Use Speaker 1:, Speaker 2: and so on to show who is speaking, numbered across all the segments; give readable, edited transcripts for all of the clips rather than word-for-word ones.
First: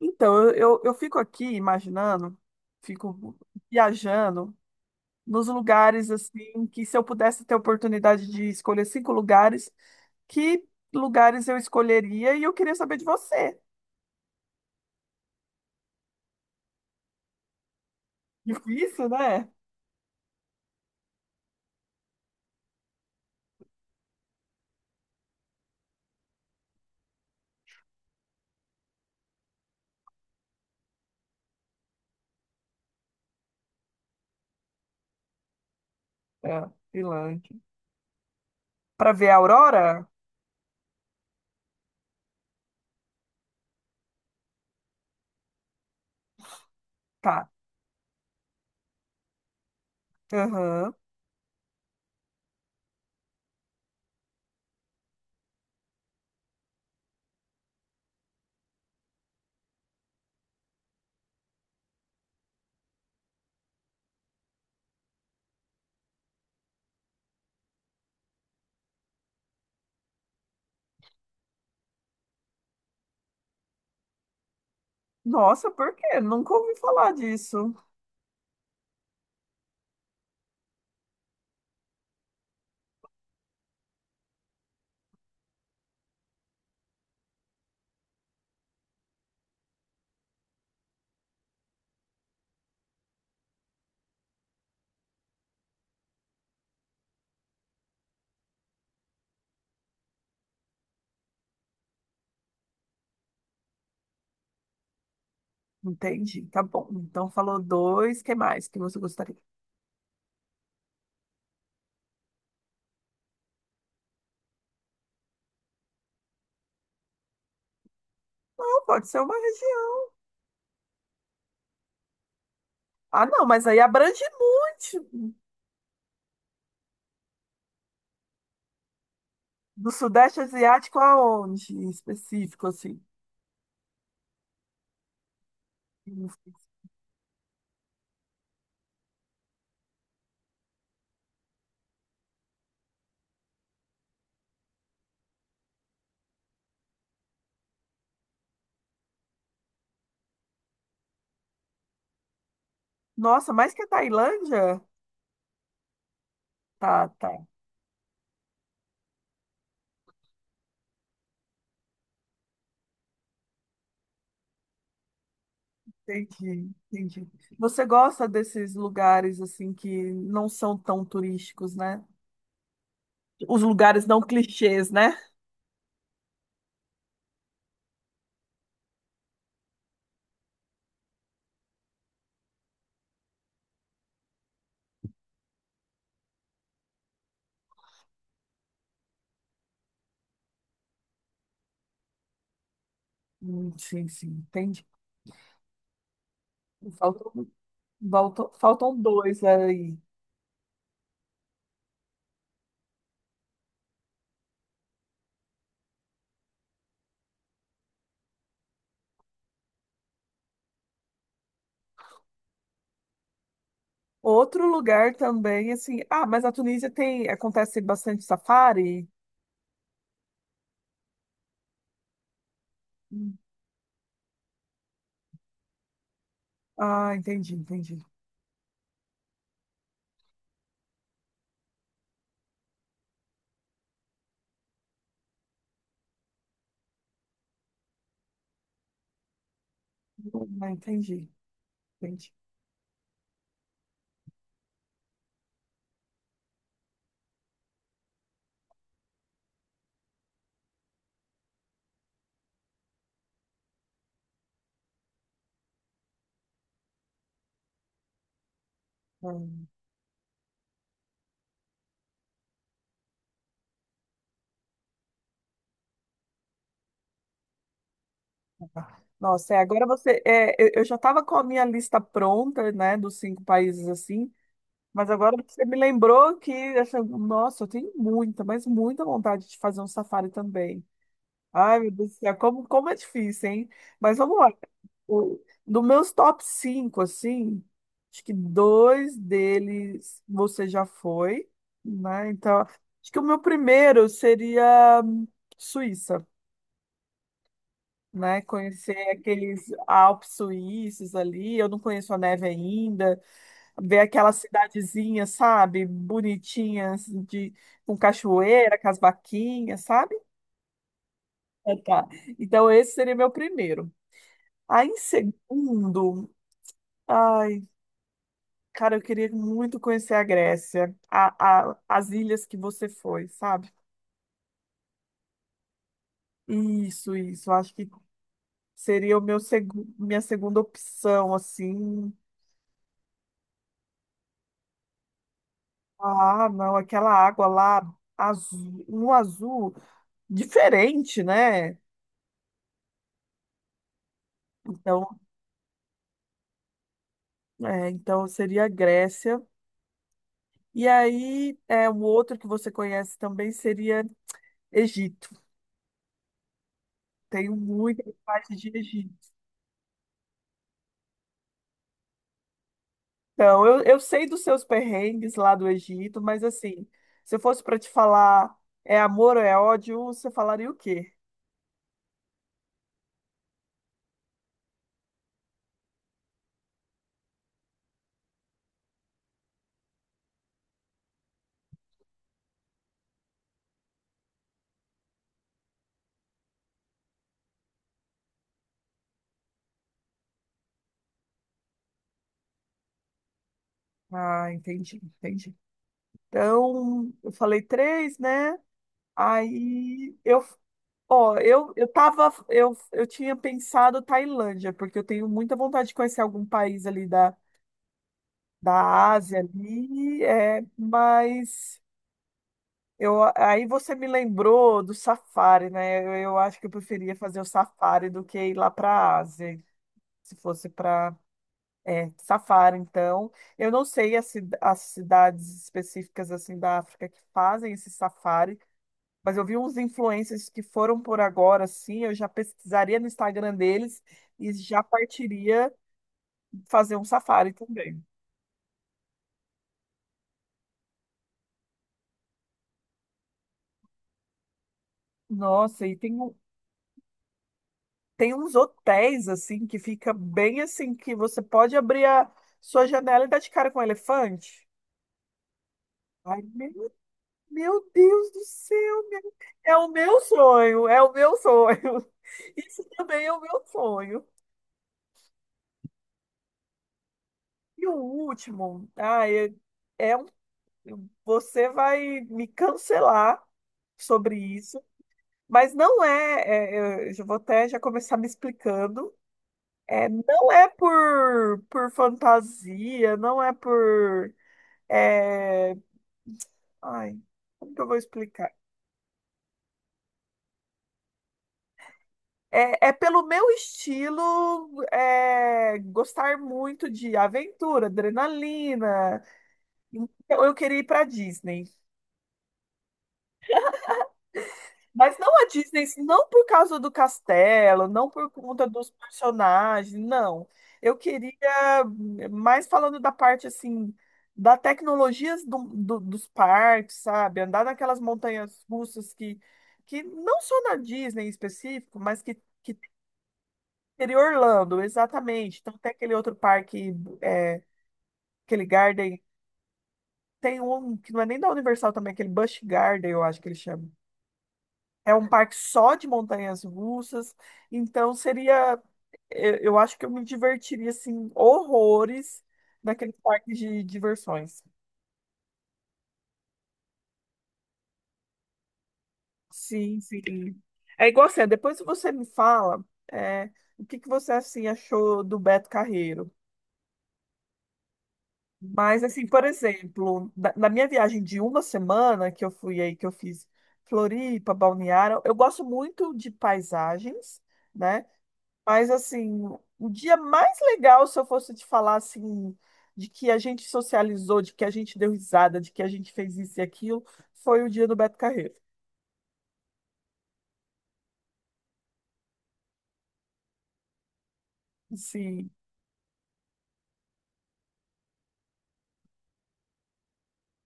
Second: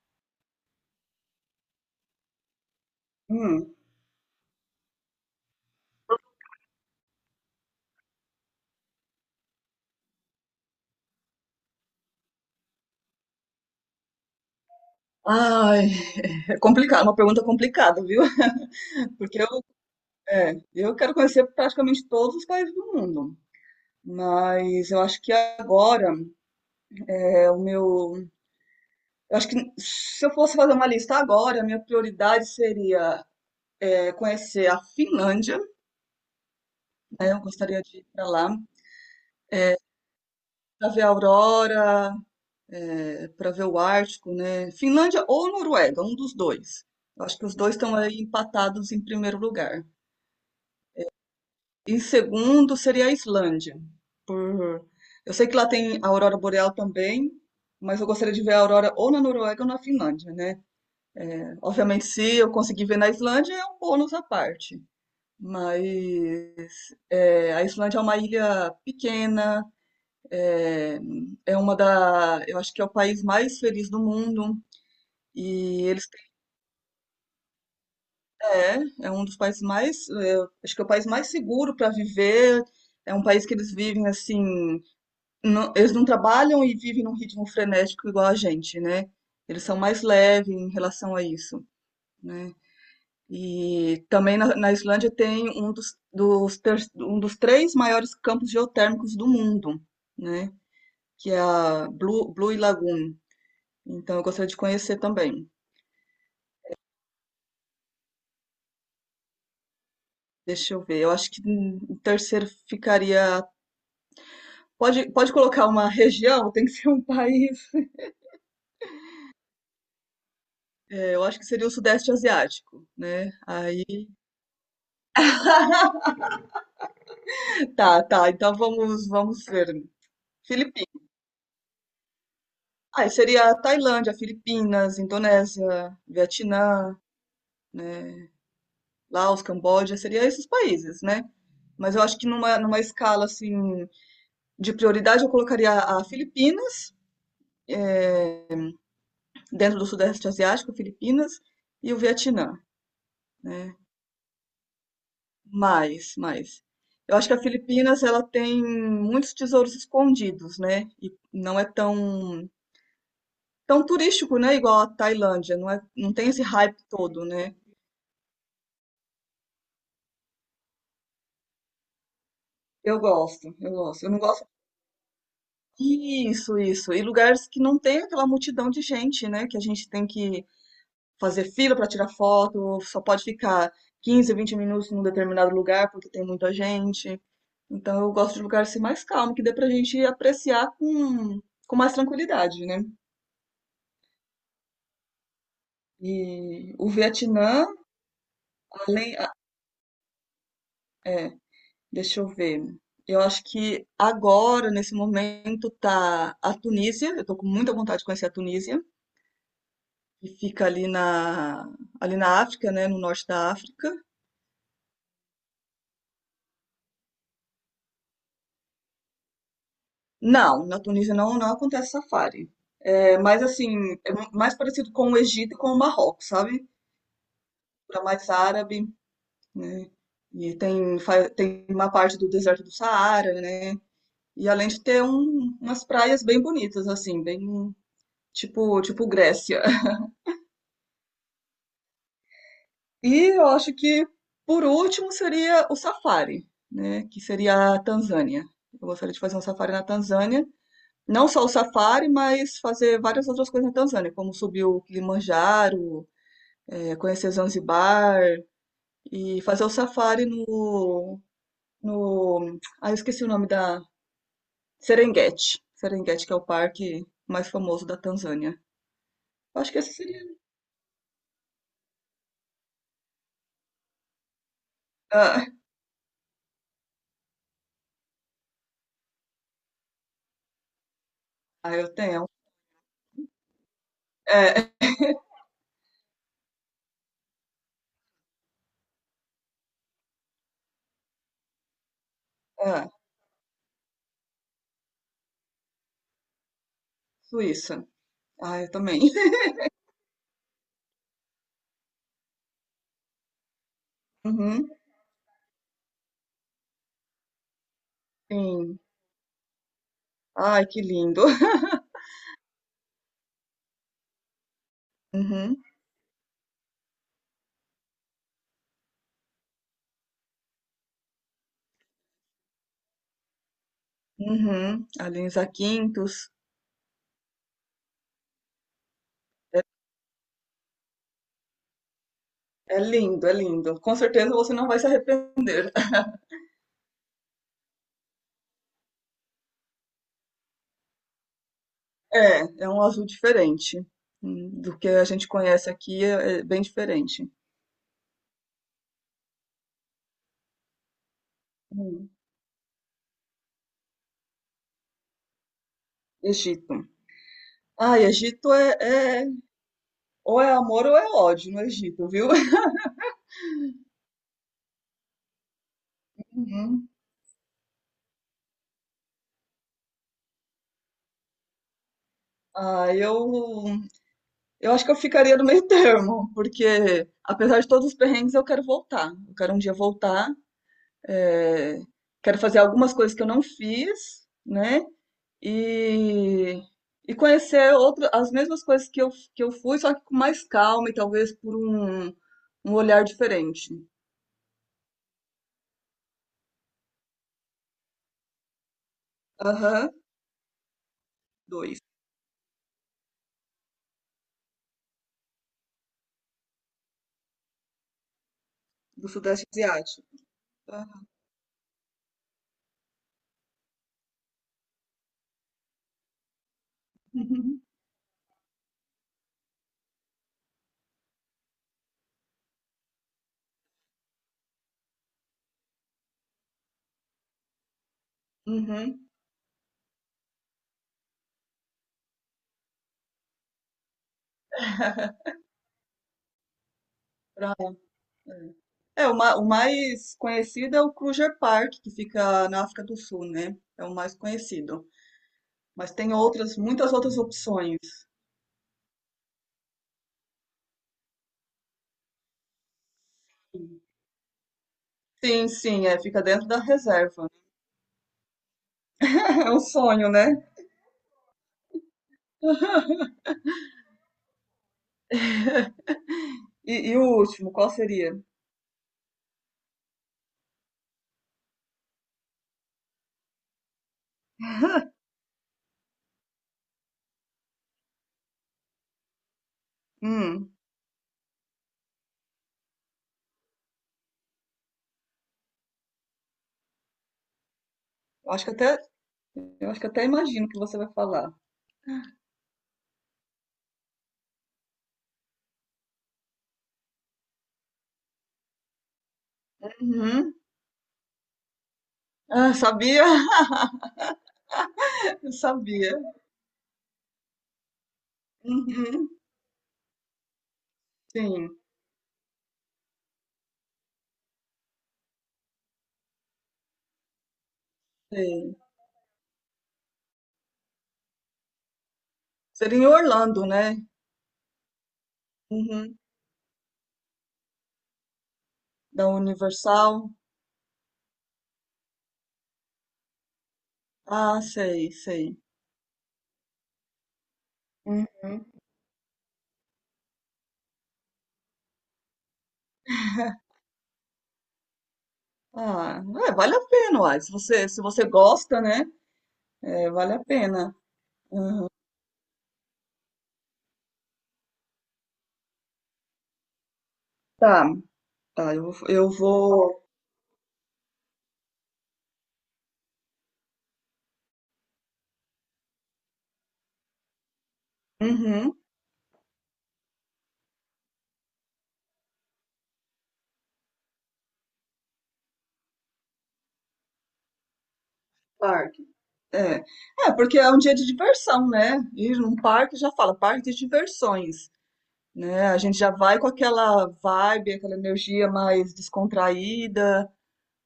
Speaker 1: Então, eu fico aqui imaginando, fico
Speaker 2: Hum.
Speaker 1: viajando nos lugares assim que se eu pudesse ter a oportunidade de escolher cinco lugares, que lugares eu escolheria? E eu queria saber de você.
Speaker 2: Ai, é complicado, uma pergunta complicada, viu?
Speaker 1: Difícil,
Speaker 2: Porque
Speaker 1: né?
Speaker 2: eu quero conhecer praticamente todos os países do mundo. Mas eu acho que agora é o meu. Eu acho que se eu fosse fazer uma lista agora, a minha prioridade seria conhecer a Finlândia,
Speaker 1: É,
Speaker 2: né? Eu
Speaker 1: Finlândia.
Speaker 2: gostaria de ir para lá,
Speaker 1: Para ver a aurora?
Speaker 2: para ver a aurora, para ver o Ártico, né? Finlândia ou Noruega, um dos dois. Eu acho que
Speaker 1: Tá.
Speaker 2: os dois estão aí empatados em primeiro lugar.
Speaker 1: Aham.
Speaker 2: E segundo seria a Islândia. Por... Eu sei que lá tem a aurora boreal também, mas eu gostaria de ver a aurora ou na Noruega ou na Finlândia, né? Obviamente, se eu conseguir ver na Islândia, é um bônus à parte. Mas a Islândia é uma ilha pequena. é, eu acho que é o país mais feliz do mundo.
Speaker 1: Nossa,
Speaker 2: E
Speaker 1: por
Speaker 2: eles
Speaker 1: quê? Nunca ouvi falar disso.
Speaker 2: um dos países mais, acho que é o país mais seguro para viver. É um país que eles vivem assim, eles não trabalham e vivem num ritmo frenético igual a gente, né? Eles são mais leves em relação a isso, né? E também na Islândia tem um dos três maiores campos geotérmicos do mundo, né? Que é a Blue Lagoon. Então eu gostaria de conhecer também.
Speaker 1: Entendi. Tá bom. Então falou dois. Que mais que você gostaria?
Speaker 2: Deixa eu ver. Eu acho que o terceiro ficaria. Pode colocar uma região, tem que ser um país.
Speaker 1: Não, pode ser uma região.
Speaker 2: É, eu acho que seria o Sudeste Asiático,
Speaker 1: Ah,
Speaker 2: né?
Speaker 1: não, mas aí
Speaker 2: Aí.
Speaker 1: abrange muito.
Speaker 2: Tá, tá. Então vamos ver.
Speaker 1: Do Sudeste
Speaker 2: Filipinas.
Speaker 1: Asiático aonde, em específico, assim?
Speaker 2: Ah, seria Tailândia, Filipinas, Indonésia, Vietnã, né? Laos, Camboja, seria esses países, né? Mas eu acho que numa escala assim de prioridade eu colocaria a Filipinas, eh, dentro do Sudeste Asiático, Filipinas e o Vietnã,
Speaker 1: Nossa, mais
Speaker 2: né?
Speaker 1: que a Tailândia?
Speaker 2: Mais, mais.
Speaker 1: Tá,
Speaker 2: Eu acho
Speaker 1: tá,
Speaker 2: que a Filipinas ela tem muitos tesouros escondidos, né? E não é tão tão turístico, né? Igual a Tailândia, não é, não tem esse
Speaker 1: entendi,
Speaker 2: hype todo,
Speaker 1: entendi.
Speaker 2: né?
Speaker 1: Você gosta desses lugares, assim, que não são tão turísticos, né?
Speaker 2: Eu gosto,
Speaker 1: Os
Speaker 2: eu gosto.
Speaker 1: lugares
Speaker 2: Eu não
Speaker 1: não
Speaker 2: gosto.
Speaker 1: clichês, né?
Speaker 2: Isso, isso. E lugares que não tem aquela multidão de gente, né? Que a gente tem que fazer fila para tirar foto, só pode ficar 15, 20 minutos num determinado lugar porque tem muita gente. Então eu gosto de lugares assim, mais calmo, que dê pra gente apreciar com mais tranquilidade, né?
Speaker 1: Sim, sim, entendi.
Speaker 2: E o
Speaker 1: Faltam,
Speaker 2: Vietnã,
Speaker 1: faltam dois aí.
Speaker 2: além, deixa eu ver. Eu acho que agora, nesse momento, tá a Tunísia. Eu tô com muita vontade de conhecer a Tunísia, que fica ali ali na África, né? No norte da África.
Speaker 1: Outro lugar também, assim. Ah, mas a Tunísia tem. Acontece bastante safari?
Speaker 2: Não, na Tunísia não acontece safari. É,
Speaker 1: Hum.
Speaker 2: mas assim, é mais parecido com o Egito e com o Marrocos, sabe?
Speaker 1: Ah, entendi,
Speaker 2: Para
Speaker 1: entendi.
Speaker 2: mais árabe, né? E tem uma parte do deserto do Saara, né? E além de ter umas praias bem bonitas, assim, bem tipo Grécia.
Speaker 1: Ah, entendi, entendi.
Speaker 2: E eu acho que, por último, seria o safari, né? Que seria a Tanzânia. Eu gostaria de fazer um safari na Tanzânia. Não só o safari, mas fazer várias outras coisas na Tanzânia, como subir o Kilimanjaro, conhecer Zanzibar e fazer
Speaker 1: Hum.
Speaker 2: o safari no, no... Ah, eu esqueci o nome. Serengeti. Serengeti, que é o parque mais famoso da Tanzânia.
Speaker 1: Nossa, é,
Speaker 2: Eu acho que
Speaker 1: agora
Speaker 2: esse seria...
Speaker 1: você. É, eu já estava com a minha lista pronta, né, dos cinco países assim, mas agora
Speaker 2: Ah,
Speaker 1: você me lembrou que, assim, nossa, eu tenho muita, mas muita vontade de fazer um safari também.
Speaker 2: ah,
Speaker 1: Ai,
Speaker 2: eu
Speaker 1: meu Deus do
Speaker 2: tenho.
Speaker 1: céu, como é difícil, hein? Mas vamos lá.
Speaker 2: É,
Speaker 1: O, dos meus top 5, assim, acho que dois deles você já foi, né? Então,
Speaker 2: é,
Speaker 1: acho que o meu primeiro seria Suíça,
Speaker 2: Suíça.
Speaker 1: né?
Speaker 2: Ah, eu
Speaker 1: Conhecer
Speaker 2: também.
Speaker 1: aqueles Alpes suíços ali, eu não conheço a neve ainda, ver aquelas
Speaker 2: Uhum,
Speaker 1: cidadezinhas, sabe? Bonitinhas, de, com cachoeira,
Speaker 2: sim.
Speaker 1: com as vaquinhas, sabe?
Speaker 2: Ai, que lindo.
Speaker 1: É. Tá. Então, esse seria meu primeiro. Aí, em
Speaker 2: Uhum,
Speaker 1: segundo, ai, cara, eu queria muito conhecer a Grécia, as ilhas que você foi, sabe?
Speaker 2: uhum. Alenza Quintos.
Speaker 1: Isso, isso. Eu acho que seria o
Speaker 2: É
Speaker 1: minha segunda opção, assim.
Speaker 2: é lindo, é lindo. Com certeza você não vai se arrepender.
Speaker 1: Ah, não, aquela água lá, azul, um azul diferente, né?
Speaker 2: É um azul diferente, do que a
Speaker 1: Então,
Speaker 2: gente conhece aqui, é bem diferente.
Speaker 1: é, então seria a Grécia. E aí, é, o
Speaker 2: Hum.
Speaker 1: outro que você conhece também seria Egito.
Speaker 2: Egito.
Speaker 1: Tenho muita
Speaker 2: Ai, Egito,
Speaker 1: parte de Egito.
Speaker 2: ou é amor ou é ódio no Egito, viu?
Speaker 1: Então, eu sei dos seus perrengues lá do Egito, mas assim,
Speaker 2: Uhum.
Speaker 1: se eu fosse para te falar é amor ou é ódio, você falaria o quê?
Speaker 2: Ah, eu acho que eu ficaria no meio termo, porque apesar de todos os perrengues, eu quero voltar. Eu quero um dia voltar, é, quero fazer algumas coisas que eu não fiz, né? E, e conhecer outro, as mesmas coisas que eu fui, só que com mais calma e talvez por um olhar diferente.
Speaker 1: Ah, entendi, entendi. Então, eu falei três, né?
Speaker 2: Aham,
Speaker 1: Aí eu, ó, eu,
Speaker 2: dois,
Speaker 1: eu tava, eu, eu tinha pensado Tailândia, porque eu tenho muita vontade de conhecer algum país ali da,
Speaker 2: do
Speaker 1: da Ásia
Speaker 2: Sudeste Asiático.
Speaker 1: ali, é,
Speaker 2: Aham.
Speaker 1: mas eu, aí você me lembrou do safari, né? Eu acho que eu preferia fazer o safari do que ir lá para a Ásia, se fosse para safari, então. Eu não sei as, as cidades específicas assim da África que fazem esse safari,
Speaker 2: Uhum.
Speaker 1: mas eu vi uns influencers que foram por agora, assim, eu já pesquisaria no Instagram deles e já partiria fazer um safari
Speaker 2: Pra-
Speaker 1: também.
Speaker 2: É, o mais conhecido é o Kruger Park, que fica na África do Sul, né? É o mais conhecido.
Speaker 1: Nossa,
Speaker 2: Mas
Speaker 1: e
Speaker 2: tem
Speaker 1: tem um,
Speaker 2: outras, muitas outras opções.
Speaker 1: tem uns hotéis, assim, que fica bem assim, que você pode abrir a sua janela e dar de cara com um elefante.
Speaker 2: Sim, sim, fica
Speaker 1: Ai,
Speaker 2: dentro da
Speaker 1: meu,
Speaker 2: reserva.
Speaker 1: meu Deus do céu, meu
Speaker 2: É um
Speaker 1: é o
Speaker 2: sonho,
Speaker 1: meu
Speaker 2: né?
Speaker 1: sonho, é o meu sonho. Isso também é o meu sonho.
Speaker 2: E o último, qual
Speaker 1: E o
Speaker 2: seria?
Speaker 1: último, ah é, é um, você vai me cancelar sobre isso, mas não eu já vou até já começar me explicando. É, não
Speaker 2: Hum,
Speaker 1: é por fantasia, não é por... É... Ai, como que eu vou
Speaker 2: eu acho que
Speaker 1: explicar?
Speaker 2: eu acho que até imagino o que você vai falar.
Speaker 1: é pelo meu estilo é, gostar muito de aventura, adrenalina.
Speaker 2: Uhum.
Speaker 1: Então, eu queria ir para Disney.
Speaker 2: Ah, sabia?
Speaker 1: Mas não
Speaker 2: Eu
Speaker 1: a Disney,
Speaker 2: sabia.
Speaker 1: não por causa do castelo, não por conta dos
Speaker 2: Uhum.
Speaker 1: personagens, não. Eu queria,
Speaker 2: Sim,
Speaker 1: mais falando da parte assim, da tecnologia dos parques, sabe? Andar naquelas
Speaker 2: sim.
Speaker 1: montanhas russas que não só na Disney em específico, mas que.
Speaker 2: Seria em Orlando, né?
Speaker 1: Seria Orlando, exatamente. Então tem
Speaker 2: Uhum.
Speaker 1: aquele outro parque, é, aquele
Speaker 2: Da
Speaker 1: Garden.
Speaker 2: Universal.
Speaker 1: Tem um que não é nem da Universal também, aquele Busch Garden, eu acho que ele chama.
Speaker 2: Ah, sei,
Speaker 1: É um
Speaker 2: sei.
Speaker 1: parque só de montanhas russas. Então
Speaker 2: Uhum.
Speaker 1: seria, eu acho que eu me divertiria assim horrores naquele parque de diversões.
Speaker 2: Ah, é, vale a pena, uai. Se você gosta, né? É,
Speaker 1: Sim,
Speaker 2: vale a
Speaker 1: sim.
Speaker 2: pena.
Speaker 1: É igual assim, depois você me fala, é, o que que você assim achou do Beto Carreiro?
Speaker 2: Tá, tá, eu,
Speaker 1: Mas,
Speaker 2: eu
Speaker 1: assim, por
Speaker 2: vou.
Speaker 1: exemplo, na minha viagem de uma semana que eu fui aí, que eu fiz Floripa, Balneário, eu gosto muito de paisagens, né?
Speaker 2: Uhum.
Speaker 1: Mas, assim, o dia mais legal, se eu fosse te falar, assim, de que a gente socializou, de que a gente deu risada, de que a gente fez isso e aquilo, foi o dia do Beto Carreiro.
Speaker 2: Claro. É, é, porque é um dia de diversão, né? Ir num parque já fala, parque de diversões, né?
Speaker 1: Sim.
Speaker 2: A gente já vai com aquela vibe, aquela energia mais descontraída,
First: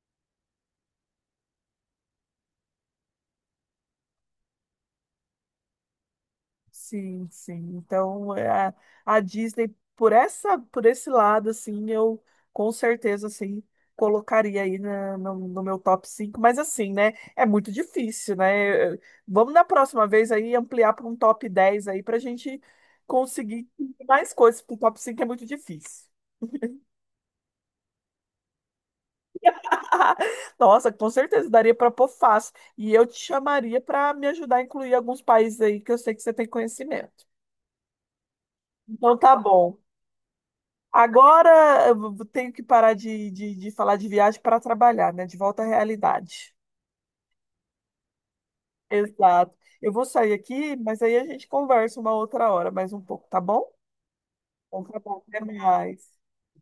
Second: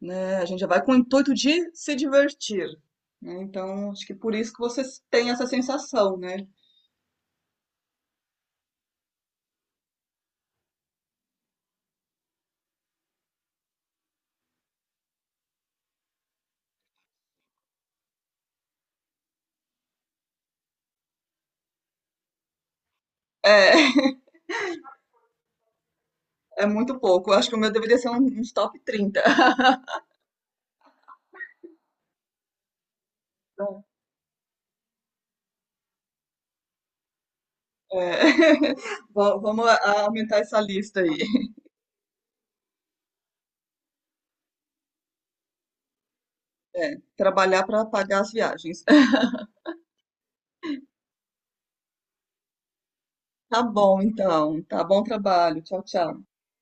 Speaker 2: né? A gente já vai com o intuito de se divertir, né? Então, acho que por isso que vocês têm essa sensação, né?
Speaker 1: Sim, sim. Então, é, a Disney, por essa, por esse lado, assim, eu com certeza, assim, colocaria aí no meu top cinco, mas assim, né, é muito difícil, né? Eu vamos na próxima vez aí ampliar para um top 10 aí pra gente conseguir
Speaker 2: É,
Speaker 1: mais coisas, porque o top 5 é muito difícil.
Speaker 2: é muito pouco. Eu acho que o meu deveria ser uns top 30.
Speaker 1: Nossa, com certeza daria para pôr fácil. E eu te chamaria
Speaker 2: Então,
Speaker 1: para me ajudar a incluir alguns países aí que eu sei que você tem conhecimento.
Speaker 2: é,
Speaker 1: Então tá
Speaker 2: va- vamos
Speaker 1: bom.
Speaker 2: a- aumentar essa lista aí.
Speaker 1: Agora eu tenho que parar de, falar de viagem para trabalhar, né? De volta à realidade.
Speaker 2: É, trabalhar para pagar as viagens.
Speaker 1: Exato. Eu vou sair aqui, mas aí a gente conversa uma outra hora, mais um pouco, tá
Speaker 2: Tá
Speaker 1: bom?
Speaker 2: bom, então.
Speaker 1: Então
Speaker 2: Tá
Speaker 1: tá
Speaker 2: bom
Speaker 1: bom, até
Speaker 2: trabalho. Tchau,
Speaker 1: mais.
Speaker 2: tchau.